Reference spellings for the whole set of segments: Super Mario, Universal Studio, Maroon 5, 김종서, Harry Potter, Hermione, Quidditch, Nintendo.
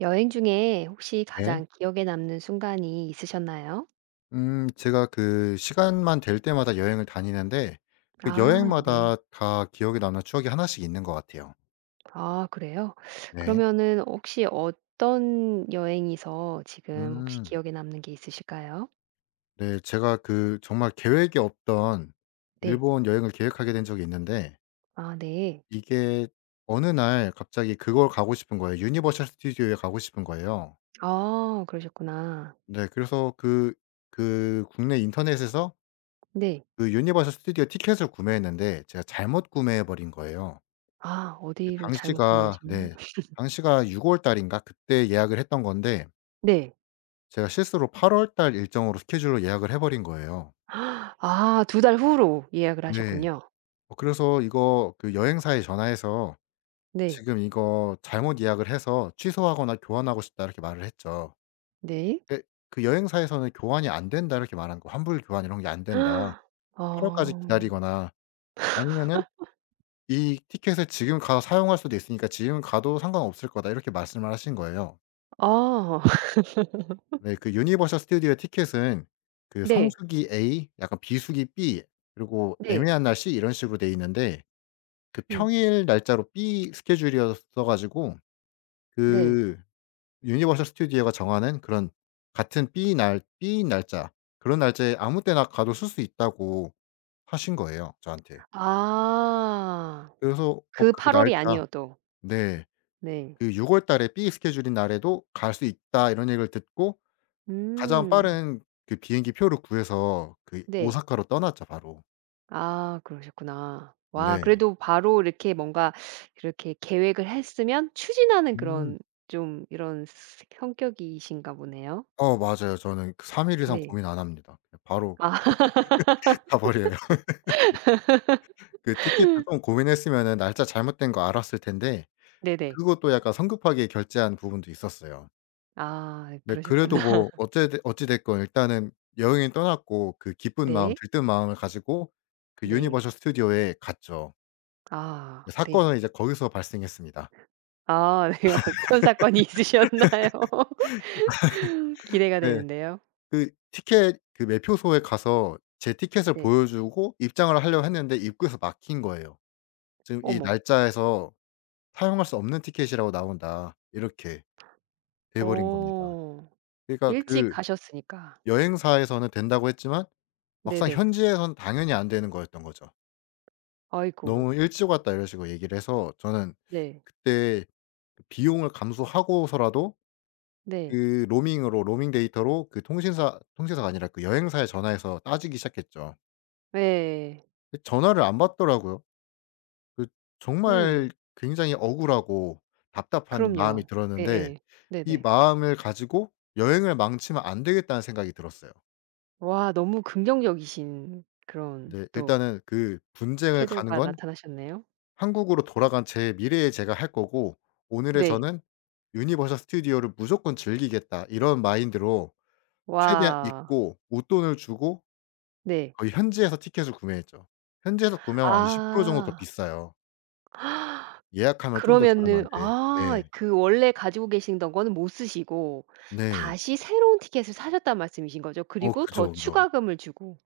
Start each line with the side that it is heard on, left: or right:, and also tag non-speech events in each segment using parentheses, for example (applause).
right: 여행 중에 혹시
left: 네.
right: 가장 기억에 남는 순간이 있으셨나요?
left: 제가 그 시간만 될 때마다 여행을 다니는데 그
right: 아, 네.
left: 여행마다 다 기억에 남는 추억이 하나씩 있는 것 같아요.
right: 아, 그래요?
left: 네.
right: 그러면은 혹시 어떤 여행에서 지금 혹시
left: 음.
right: 기억에 남는 게 있으실까요?
left: 네 제가 그 정말 계획이 없던
right: 네.
left: 일본 여행을 계획하게 된 적이 있는데
right: 아, 네.
left: 이게 어느 날 갑자기 그걸 가고 싶은 거예요. 유니버셜 스튜디오에 가고 싶은 거예요.
right: 아, 그러셨구나.
left: 네 그래서 그 국내 인터넷에서
right: 네.
left: 그 유니버셜 스튜디오 티켓을 구매했는데 제가 잘못 구매해 버린 거예요.
right: 아,
left: 그
right: 어디로 잘못
left: 당시가
right: 구매하셨나요?
left: 네.
right: (laughs)
left: 당시가 6월 달인가 그때 예약을 했던 건데
right: 네.
left: 제가 실수로 8월달 일정으로 스케줄로 예약을 해 버린 거예요.
right: (gasps) 아, 두 달 후로 예약을
left: 네.
right: 하셨군요.
left: 그래서 이거 그 여행사에 전화해서
right: 네.
left: "지금 이거 잘못 예약을 해서 취소하거나 교환하고 싶다." 이렇게 말을 했죠.
right: 네.
left: 근데 그 여행사에서는 "교환이 안 된다." 이렇게 말한 거 "환불 교환 이런 게 안 된다.
right: (gasps)
left: 8 월까지
right: 어.
left: 기다리거나 아니면은 이 티켓을 지금 가서 사용할 수도 있으니까 지금 가도 상관없을 거다." 이렇게 말씀을 하신 거예요.
right: 아. (laughs)
left: 네. 그 유니버셜 스튜디오의 티켓은 그
right: 네.
left: 성수기 A 약간 비수기 B 그리고
right: 네.
left: 애매한 날 C 이런 식으로 돼 있는데 그
right: 음.
left: 평일 날짜로 B 스케줄이었어 가지고
right: 네.
left: 그 유니버셜 스튜디오가 정하는 그런 같은 B 날 B 날짜 그런 날짜에 아무 때나 가도 쓸 수 있다고 하신 거예요, 저한테.
right: 아.
left: 그래서
right: 그
left: 그
right: 8월
left: 날짜
right: 월이 아니어도.
left: 네.
right: 네.
left: 그 6월 달에 B 스케줄인 날에도 갈 수 있다 이런 얘기를 듣고 가장
right: 음.
left: 빠른 그 비행기 표를 구해서 그
right: 네.
left: 오사카로 떠났죠 바로.
right: 아, 그러셨구나. 와,
left: 네.
right: 그래도 바로 이렇게 뭔가 이렇게 계획을 했으면 추진하는
left: 음.
right: 그런 좀 이런 스 성격이신가 보네요.
left: 맞아요. 저는 그 3 일 이상
right: 네.
left: 고민 안 합니다. 그냥 바로
right: 아. (laughs)
left: (laughs) 가 버려요. 그 티켓도 좀 고민했으면은 날짜 잘못된 거 알았을 텐데
right: 네네.
left: 그것도 약간 성급하게 결제한 부분도 있었어요.
right: 아,
left: 근데
right: 그러셨구나.
left: 그래도 뭐
right: (laughs)
left: 어째 됐 어찌 됐건 일단은 여행은 떠났고 그 기쁜 마음
right: 네.
left: 들뜬 마음을 가지고 그
right: 네.
left: 유니버셜 스튜디오에 갔죠.
right: 아, 네.
left: 사건은 이제 거기서 발생했습니다.
right: 아, 네. (laughs) 어떤 사건이 있으셨나요? (laughs) 기대가
left: 네.
right: 되는데요.
left: 그 티켓 그 매표소에 가서 제 티켓을
right: 네.
left: 보여주고 입장을 하려고 했는데 입구에서 막힌 거예요. "지금 이
right: 어머.
left: 날짜에서 사용할 수 없는 티켓이라고 나온다." 이렇게 돼 버린 겁니다.
right: 어.
left: 그러니까
right: 일찍
left: 그
right: 가셨으니까.
left: 여행사에서는 된다고 했지만 막상
right: 네네.
left: 현지에선 당연히 안 되는 거였던 거죠.
right: 아이고.
left: "너무 일찍 왔다." 이런 식으로 얘기를 해서 저는
right: 네.
left: 그때 그 비용을 감수하고서라도
right: 네.
left: 그 로밍으로 로밍 데이터로 그 통신사가 아니라 그 여행사에 전화해서 따지기 시작했죠.
right: 예.
left: 근데 전화를 안 받더라고요. 그
right: 음.
left: 정말 굉장히 억울하고 답답한 마음이
right: 그럼요.
left: 들었는데
right: 예예.
left: 이
right: 네네.
left: 마음을 가지고 '여행을 망치면 안 되겠다.'는 생각이 들었어요.
right: 와, 너무 긍정적이신 그런
left: 네
right: 또
left: 일단은 그 분쟁을 가는
right: 태도가
left: 건
right: 나타나셨네요.
left: 한국으로 돌아간 제 미래에 제가 할 거고 오늘의
right: 네.
left: 저는 '유니버설 스튜디오를 무조건 즐기겠다.' 이런 마인드로 최대한
right: 와.
left: 잊고 웃돈을 주고
right: 네.
left: 거의 현지에서 티켓을 구매했죠. 현지에서 구매하면 한 20% 정도 더
right: 아.
left: 비싸요. 예약하면 좀 더
right: 그러면은
left: 저렴한데.
right: 아,
left: 네.
right: 그 원래 가지고 계시던 거는 못 쓰시고
left: 네.
right: 다시 새로운 티켓을 사셨다는 말씀이신 거죠? 그리고 더
left: 그죠, 그죠.
right: 추가금을 주고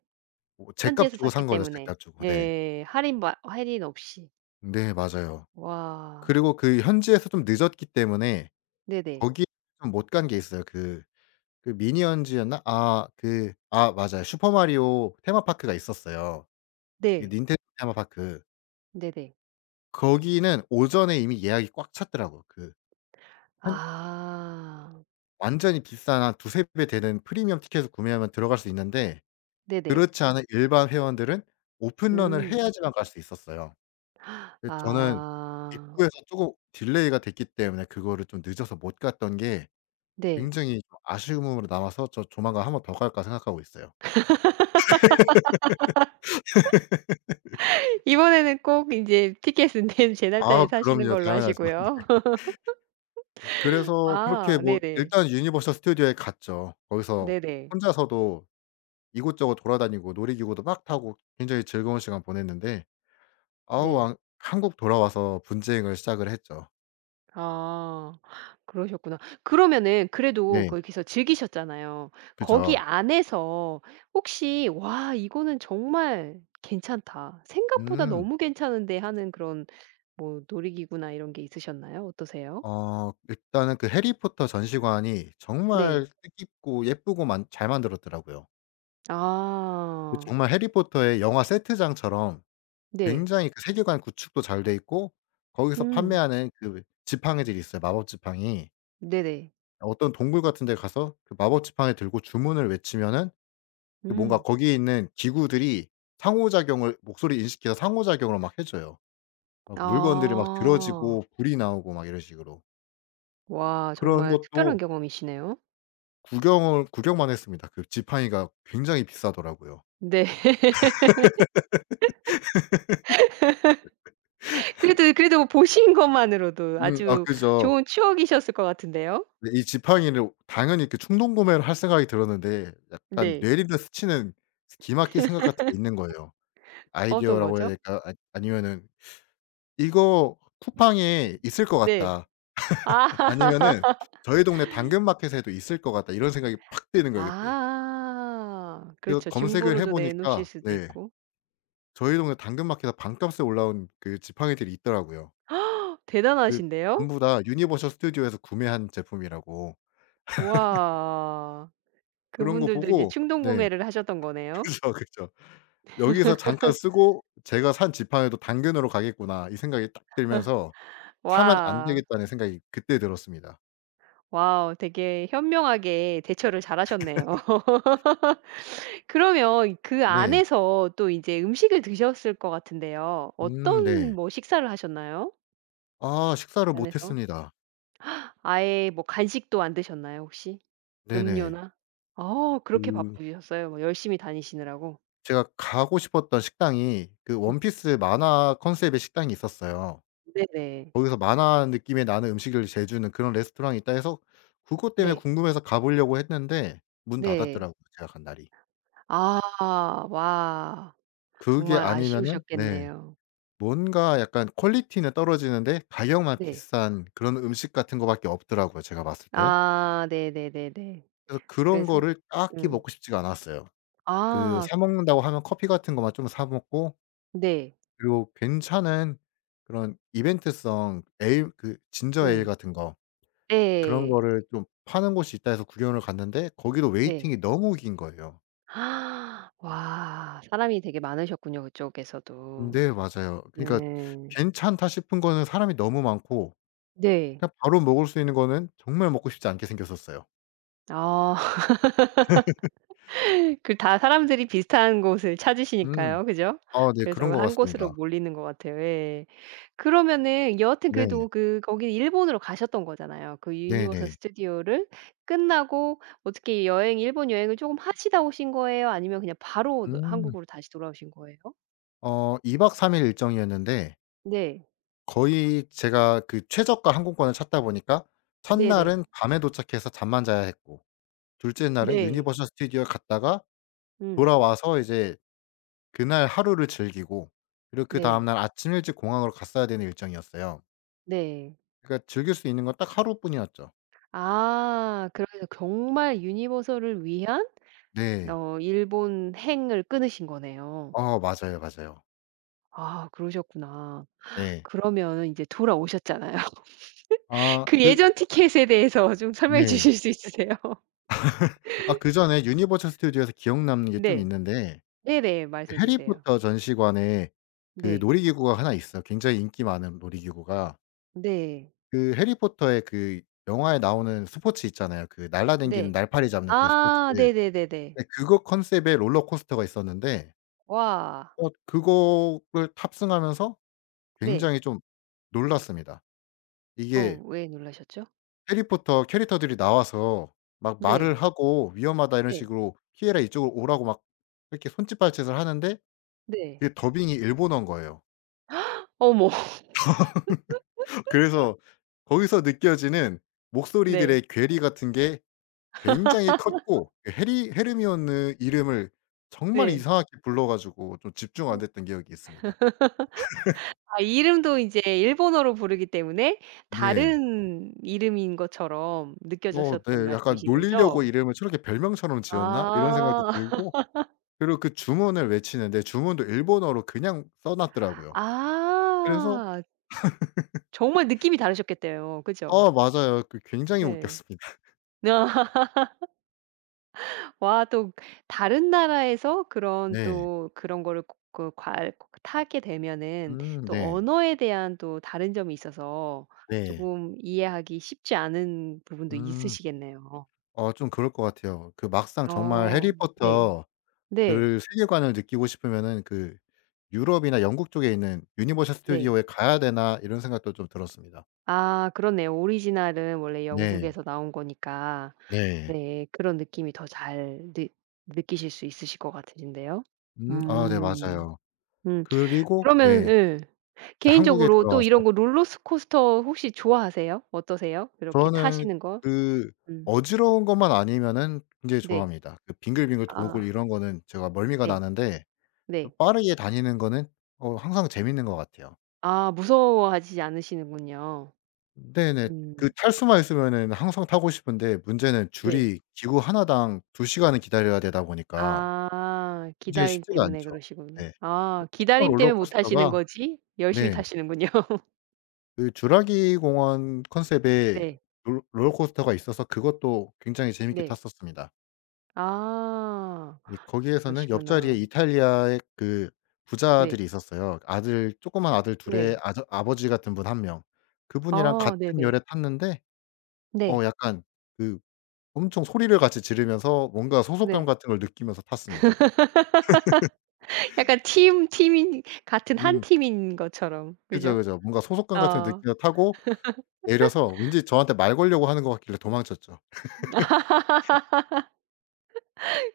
left: 제값
right: 현지에서
left: 주고
right: 샀기
left: 산 거죠,
right: 때문에.
left: 제값 주고. 네.
right: 예. 할인 바 할인 없이.
left: 네 맞아요.
right: 와.
left: 그리고 그 현지에서 좀 늦었기 때문에
right: 네네.
left: 거기에 좀 못 간 게 있어요. 그 미니언즈였나? 그 맞아요. 슈퍼 마리오 테마파크가 있었어요. 이
right: 네.
left: 닌텐도 테마파크.
right: 네네.
left: 거기는 오전에 이미 예약이 꽉 찼더라고요. 그 한
right: 아.
left: 완전히 비싼 한 두세 배 되는 프리미엄 티켓을 구매하면 들어갈 수 있는데
right: 네네.
left: 그렇지 않은 일반 회원들은 오픈런을
right: 음.
left: 해야지만 갈 수 있었어요. 그 저는
right: 아,
left: 입구에서 쪼금 딜레이가 됐기 때문에 그거를 좀 늦어서 못 갔던 게
right: 네.
left: 굉장히 좀 아쉬움으로 남아서 저 조만간 한번 더 갈까 생각하고 있어요.
right: 이번에는 꼭 인제 티켓은 된 제 날짜에 사시는
left: 그럼요.
right: 걸로
left: 당연하죠. (laughs)
right: 하시고요.
left: 네.
right: (laughs)
left: 그래서 그렇게
right: 아,
left: 뭐
right: 네네.
left: 일단 유니버설 스튜디오에 갔죠. 거기서
right: 네네.
left: 혼자서도 이곳저곳 돌아다니고 놀이기구도 막 타고 굉장히 즐거운 시간 보냈는데 아우
right: 네.
left: 아 한국 돌아와서 분쟁을 시작을 했죠.
right: 아, 그러셨구나. 그러면은 그래도
left: 네.
right: 거기서 즐기셨잖아요. 거기
left: 그죠.
right: 안에서 혹시 '와, 이거는 정말 괜찮다. 생각보다
left: 음.
right: 너무 괜찮은데.' 하는 그런 뭐 놀이기구나 이런 게 있으셨나요? 어떠세요?
left: 일단은 그 해리포터 전시관이
right: 네.
left: 정말 뜻깊고 예쁘고 만 잘 만들었더라고요. 그쵸.
right: 아,
left: 정말 해리포터의 영화 세트장처럼
right: 네.
left: 굉장히 그 세계관 구축도 잘 돼 있고 거기서
right: 음.
left: 판매하는 그 지팡이들이 있어요, 마법 지팡이.
right: 네네.
left: 어떤 동굴 같은 데 가서 그 마법 지팡이 들고 주문을 외치면은 그 뭔가
right: 음.
left: 거기에 있는 기구들이 상호작용을 목소리 인식해서 상호작용을 막 해 줘요. 막 물건들이 막
right: 아.
left: 들어지고 불이 나오고 막 이런 식으로.
right: 와,
left: 그런
right: 정말 특별한
left: 것도
right: 경험이시네요.
left: 구경을 구경만 했습니다. 그 지팡이가 굉장히 비싸더라고요.
right: 네. (laughs) 그래도 그래도 뭐 보신 것만으로도 아주
left: 그죠.
right: 좋은 추억이셨을 것 같은데요.
left: 근데 이 지팡이를 당연히 그 충동 구매를 할 생각이 들었는데 약간
right: 네.
left: 뇌리를 스치는 기막힐 생각 같은 게 있는 거예요.
right: 어떤
left: 아이디어라고 해야
right: 거죠?
left: 될까? 아니면은 '이거 쿠팡에 있을 것
right: 네.
left: 같다.'
right: 아.
left: 아니면은
right: (laughs)
left: '저희 동네 당근마켓에도 있을 것 같다.' 이런 생각이 팍 드는 거예요 그때.
right: 아.
left: 그래서
right: 그렇죠.
left: 검색을 해
right: 중고로도 내놓으실
left: 보니까
right: 수도
left: 네
right: 있고.
left: 저희 동네 당근마켓에 반값에 올라온 그 지팡이들이 있더라고요. 그
right: 대단하신데요.
left: 전부 다 유니버셜 스튜디오에서 구매한 제품이라고.
right: 와.
left: 그런 거
right: 그분들도 이제
left: 보고
right: 충동
left: 네.
right: 구매를 하셨던 거네요.
left: (laughs) 그죠, 그죠. '여기서 잠깐 쓰고 제가 산 지팡이도 단근으로 가겠구나.' 이 생각이 딱 들면서 '사면 안
right: 와.
left: 되겠다.'는 생각이 그때 들었습니다.
right: 와우. 되게 현명하게 대처를 잘하셨네요. 그러면 그
left: 네.
right: 안에서 또 이제 음식을 드셨을 것 같은데요. 어떤
left: 네.
right: 뭐 식사를 하셨나요?
left: 아 식사를
right: 그
left: 못
right: 안에서?
left: 했습니다.
right: 아예 뭐 간식도 안 드셨나요, 혹시?
left: 네네.
right: 음료나? 아, 그렇게
left: 그
right: 바쁘셨어요? 뭐 열심히 다니시느라고.
left: 제가 가고 싶었던 식당이 그 원피스 만화 컨셉의 식당이 있었어요.
right: 네네.
left: 거기서 만화 느낌의 나는 음식을 재주는 그런 레스토랑이 있다 해서 그것 때문에
right: 네.
left: 궁금해서 가 보려고 했는데 문
right: 네.
left: 닫았더라고요 제가 간 날이.
right: 아. 와.
left: 그게
right: 정말
left: 아니면은 네
right: 아쉬우셨겠네요.
left: 뭔가 약간 퀄리티는 떨어지는데 가격만
right: 네.
left: 비싼 그런 음식 같은 거 밖에 없더라고요 제가 봤을 때.
right: 아, 네네네네.
left: 그래서 그런
right: 그래서?
left: 거를 딱히
right: 음.
left: 먹고 싶지가 않았어요. 그
right: 아,
left: 사 먹는다고 하면 커피 같은 것만 좀 사 먹고
right: 네.
left: 그리고 괜찮은 그런 이벤트성 에일 그 진저 에일
right: 음.
left: 같은 거 그런
right: 네.
left: 거를 좀 파는 곳이 있다 해서 구경을 갔는데 거기도
right: 네.
left: 웨이팅이 너무 긴 거예요.
right: 아. 와, 사람이 되게 많으셨군요 그쪽에서도.
left: 네 맞아요. 그러니까
right: 네.
left: 괜찮다 싶은 거는 사람이 너무 많고
right: 네.
left: 그냥 바로 먹을 수 있는 거는 정말 먹고 싶지 않게 생겼었어요.
right: 아. (laughs) 그 다 사람들이 비슷한 곳을
left: 음.
right: 찾으시니까요. 그죠?
left: 네
right: 그래서
left: 그런 것
right: 한 곳으로
left: 같습니다.
right: 몰리는 것 같아요. 예. 그러면은 여하튼
left: 네.
right: 그래도 그 거기 일본으로 가셨던 거잖아요. 그 유니버설
left: 네네.
right: 스튜디오를 끝나고 어떻게 여행 일본 여행을 쪼금 하시다 오신 거예요? 아니면 그냥 바로 너
left: 음.
right: 한국으로 다시 돌아오신 거예요?
left: 2 박 3일 일정이었는데
right: 네.
left: 거의 제가 그 최저가 항공권을 찾다 보니까
right: 네네.
left: 첫날은 밤에 도착해서 잠만 자야 했고 둘째 날은
right: 네.
left: 유니버설 스튜디오에 갔다가
right: 음.
left: 돌아와서 이제 그날 하루를 즐기고 그리고 그다음
right: 네.
left: 날 아침 일찍 공항으로 갔어야 되는 일정이었어요.
right: 네.
left: 그러니까 즐길 수 있는 건 딱 하루뿐이었죠.
right: 아, 그러면 정말 유니버설을 위한
left: 네.
right: 일본행을 끊으신 거네요.
left: 맞아요, 맞아요.
right: 아, 그러셨구나.
left: 네.
right: 그러면 이제 돌아오셨잖아요. (laughs) 그
left: 그
right: 예전 티켓에 대해서 좀 설명해
left: 네.
right: 주실 수 있으세요? (laughs)
left: 아 그전에 유니버셜 스튜디오에서 기억 남는 게 좀
right: 네.
left: 있는데
right: 네네.
left: 그
right: 말씀해 주세요.
left: 해리포터 전시관에 그
right: 네.
left: 놀이기구가 하나 있어요. 굉장히 인기 많은 놀이기구가.
right: 네.
left: 그 해리포터의 그 영화에 나오는 스포츠 있잖아요. 그 날라댕기는
right: 네.
left: 날파리 잡는 그 스포츠.
right: 아, 네네네네.
left: 네 그거 컨셉의 롤러코스터가 있었는데
right: 와.
left: 그거를 탑승하면서
right: 네.
left: 굉장히 좀 놀랐습니다.
right: 어,
left: 이게
right: 왜 놀라셨죠?
left: 해리포터 캐릭터들이 나와서 막 말을
right: 네.
left: 하고 "위험하다." 이런
right: 네.
left: 식으로 "피해라." 이쪽으로 오라고 막 이렇게 손짓발짓을 하는데
right: 네.
left: 그게 더빙이 일본어인 거예요.
right: 어머. (laughs)
left: (laughs) 그래서 거기서 느껴지는
right: 네.
left: 목소리들의 괴리 같은 게 굉장히 컸고 그 해리 헤르미온느 이름을 정말
right: 네.
left: 이상하게 불러 가지고 좀 집중 안 됐던 기억이 있습니다.
right: 아, 이름도 이제 일본어로 부르기 때문에
left: 네.
right: 다른 이름인 것처럼 느껴졌었다는
left: 네. 약간
right: 말씀이신
left: '놀리려고
right: 거죠?
left: 이름을 저렇게 별명처럼 지었나?' 이런 생각도
right: 아.
left: 들고 그리고 그 주문을 외치는데 주문도 일본어로 그냥 써 놨더라고요. 그래서
right: 아. 정말 느낌이 다르셨겠대요. 그죠?
left: 아 맞아요. 그 굉장히
right: 네.
left: 웃겼습니다.
right: 아. (laughs) 와또 다른 나라에서 그런
left: 네.
right: 또 그런 거를 그 괄 타게 되면은 또
left: 네.
right: 언어에 대한 또 다른 점이 있어서
left: 네.
right: 쪼금 이해하기 쉽지 않은 부분도
left: 음.
right: 있으시겠네요.
left: 좀 그럴 것 같아요. 그 막상 정말
right: 어. 네.
left: 해리포터
right: 네.
left: 그 세계관을 느끼고 싶으면은 그 유럽이나 영국 쪽에 있는 유니버셜
right: 네.
left: 스튜디오에 가야 되나 이런 생각도 좀 들었습니다.
right: 아, 그렇네요. 오리지널은 원래
left: 네.
right: 영국에서 나온 거니까
left: 네.
right: 네, 그런 느낌이 더 잘 느 느끼실 수 있으실 것 같으신데요.
left: 네
right: 음.
left: 맞아요.
right: 음.
left: 그리고
right: 그러면
left: 네.
right: 예,
left: 이제 한국에
right: 개인적으로 또
left: 돌아와서
right: 이런 거 롤러스코스터 혹시 좋아하세요? 어떠세요? 이렇게
left: 저는
right: 타시는 거?
left: 그
right: 음.
left: 어지러운 것만 아니면은 굉장히
right: 네.
left: 좋아합니다. 그 빙글빙글 돌고
right: 아,
left: 이런 거는 제가 멀미가
right: 네.
left: 나는데 또
right: 네.
left: 빠르게 다니는 거는 항상 재밌는 것 같아요.
right: 아, 무서워하지 않으시는군요.
left: 네네. 그
right: 음.
left: 탈 수만 있으면은 항상 타고 싶은데 문제는
right: 네.
left: 줄이 기구 하나당 두 시간을 기다려야 되다 보니까
right: 아,
left: 굉장히
right: 기다림
left: 쉽지가 않죠.
right: 때문에 그러시구나.
left: 네.
right: 아,
left: 탔던
right: 기다림 때문에 못 타시는
left: 롤러코스터가
right: 거지 열심히
left: 네
right: 타시는군요. (laughs)
left: 그 주라기 공원 컨셉의
right: 네.
left: 롤 롤러코스터가 있어서 그것도 굉장히 재밌게
right: 네.
left: 탔었습니다.
right: 아,
left: 네 거기에서는 옆자리에
right: 그러시구나.
left: 이탈리아의 그
right: 네.
left: 부자들이 있었어요. 아들 둘의
right: 네.
left: 아저 아버지 같은 분 1명. 그분이랑
right: 아,
left: 같은 열에
right: 네네.
left: 탔는데
right: 네.
left: 약간 그 엄청 소리를 같이 지르면서 뭔가 소속감
right: 네.
left: 같은 걸 느끼면서 탔습니다.
right: 약간 팀 팀인 같은 한
left: 음
right: 팀인 것처럼.
left: 그죠,
right: 그죠?
left: 그죠. 뭔가 소속감 같은 걸
right: 어.
left: 느끼며 타고 내려서 왠지 저한테 말 걸려고 하는 것 같길래 도망쳤죠.
right: (laughs)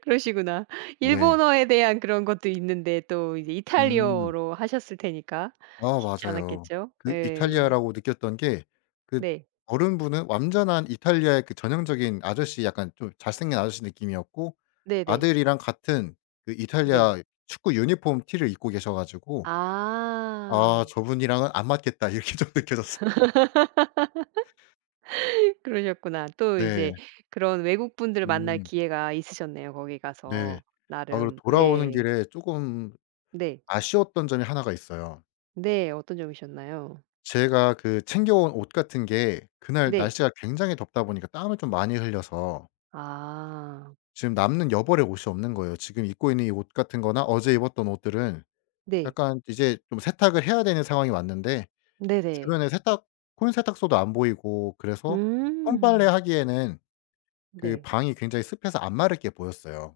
right: 그러시구나.
left: 네.
right: 일본어에 대한 그런 것도 있는데 또 이제
left: 음.
right: 이탈리아어로 하셨을 테니까
left: 아
right: 쉽지
left: 맞아요.
right: 않았겠죠?
left: 그
right: 예.
left: 이탈리아라고 느꼈던 게 그
right: 네.
left: 어른분은 완전한 이탈리아의 그 전형적인 아저씨 약간 좀 잘생긴 아저씨 느낌이었고
right: 네네.
left: 아들이랑 같은 그
right: 네.
left: 이탈리아 축구 유니폼 티를 입고 계셔 가지고
right: 아.
left: '아 저분이랑은 안 맞겠다.' (laughs) 이렇게 좀 느껴졌어
right: (laughs) 그러셨구나. 또
left: 네.
right: 이제 그런 외국분들 만날
left: 음
right: 기회가 있으셨네요, 거기
left: 네.
right: 가서
left: 아 그리고
right: 나름. 네.
left: 돌아오는
right: 네.
left: 길에 쪼금
right: 네.
left: 아쉬웠던 점이 하나가 있어요.
right: 네. 어떤 점이셨나요?
left: 제가 그 챙겨온 옷 같은 게 그날
right: 네.
left: 날씨가 굉장히 덥다 보니까 땀을 좀 많이 흘려서
right: 아.
left: 지금 남는 여벌의 옷이 없는 거예요. 지금 입고 있는 이 옷 같은 거나 어제 입었던 옷들은
right: 네.
left: 약간 이제 좀 세탁을 해야 되는 상황이 왔는데
right: 네네.
left: 주변에 세탁소도 안 보이고 그래서 손빨래
right: 음.
left: 하기에는 그
right: 네.
left: 방이 굉장히 습해서 안 마르게 보였어요,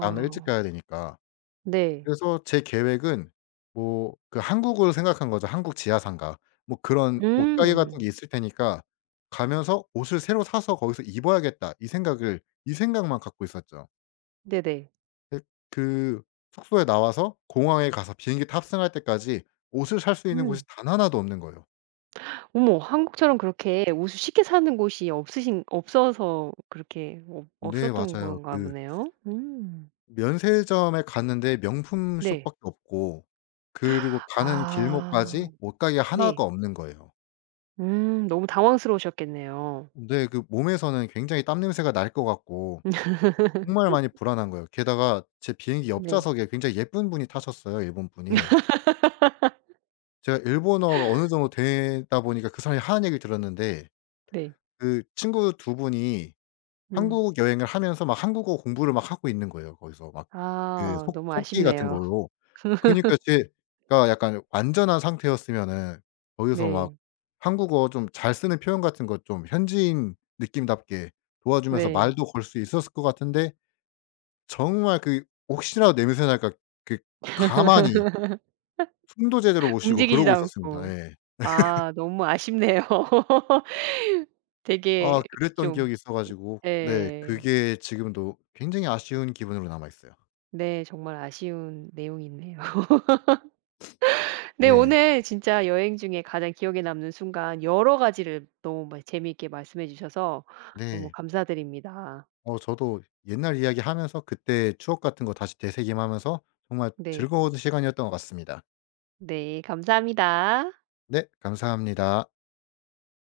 left: 다음날 일찍 가야 되니까.
right: 네.
left: 그래서 제 계획은 뭐 그 한국을 생각한 거죠. 한국 지하상가. 뭐 그런 옷가게 같은
right: 음.
left: 게 있을 테니까 가면서 '옷을 새로 사서 거기서 입어야겠다.' 이 생각만 갖고 있었죠.
right: 네네.
left: 그 그 숙소에 나와서 공항에 가서 비행기 탑승할 때까지 옷을 살 수 있는 곳이
right: 음.
left: 단 하나도 없는 거예요.
right: 어머, 한국처럼 그렇게 옷을 쉽게 사는 곳이 없으신 없어서 그렇게 없
left: 네
right: 없었던
left: 맞아요.
right: 건가
left: 그
right: 보네요. 음.
left: 면세점에 갔는데 명품
right: 네.
left: 숍밖에 없고 그리고 가는
right: 아.
left: 길목까지 옷가게 하나가
right: 네.
left: 없는 거예요.
right: 음. 너무 당황스러우셨겠네요.
left: 네 그 몸에서는 굉장히 땀 냄새가 날 것 같고 정말 많이 불안한 거예요. 게다가 제 비행기
right: 네.
left: 옆좌석에 굉장히 예쁜 분이 타셨어요, 일본 분이. 제가 일본어가 어느 정도 되다 보니까 그 사람이 하는 얘기를 들었는데
right: 네.
left: 그 친구 두 분이
right: 음.
left: 한국 여행을 하면서 막 한국어 공부를 막 하고 있는 거예요. 거기서 막 그
right: 아,
left: 속
right: 너무
left: 속기 같은
right: 아쉽네요. (laughs)
left: 걸로. 그니까 제가 약간 완전한 상태였으면은 거기서 막
right: 네.
left: 한국어 좀 잘 쓰는 표현 같은 것 좀 현지인 느낌답게 도와주면서
right: 네.
left: 말도 걸 수 있었을 것 같은데 정말 그 혹시라도 냄새 날까 그 가만히 숨도 제대로 못 쉬고
right: 움직이지도
left: 그러고 있었습니다.
right: 않고.
left: 예.
right: 아, 너무 아쉽네요. (laughs) 되게
left: 아 그랬던
right: 좀.
left: 기억이 있어 가지고 네
right: 네.
left: 그게 지금도 굉장히 아쉬운 기분으로 남아 있어요.
right: 네, 정말 아쉬운 내용이 있네요. (laughs) 네,
left: 네.
right: 오늘 진짜 여행 중에 가장 기억에 남는 순간 여러 가지를 너무 막 재미있게 말씀해 주셔서 너무
left: 네.
right: 감사드립니다.
left: 저도 옛날 이야기하면서 그때 추억 같은 거 다시 되새김하면서 정말
right: 네.
left: 즐거운 시간이었던 것 같습니다.
right: 네, 감사합니다.
left: 네 감사합니다.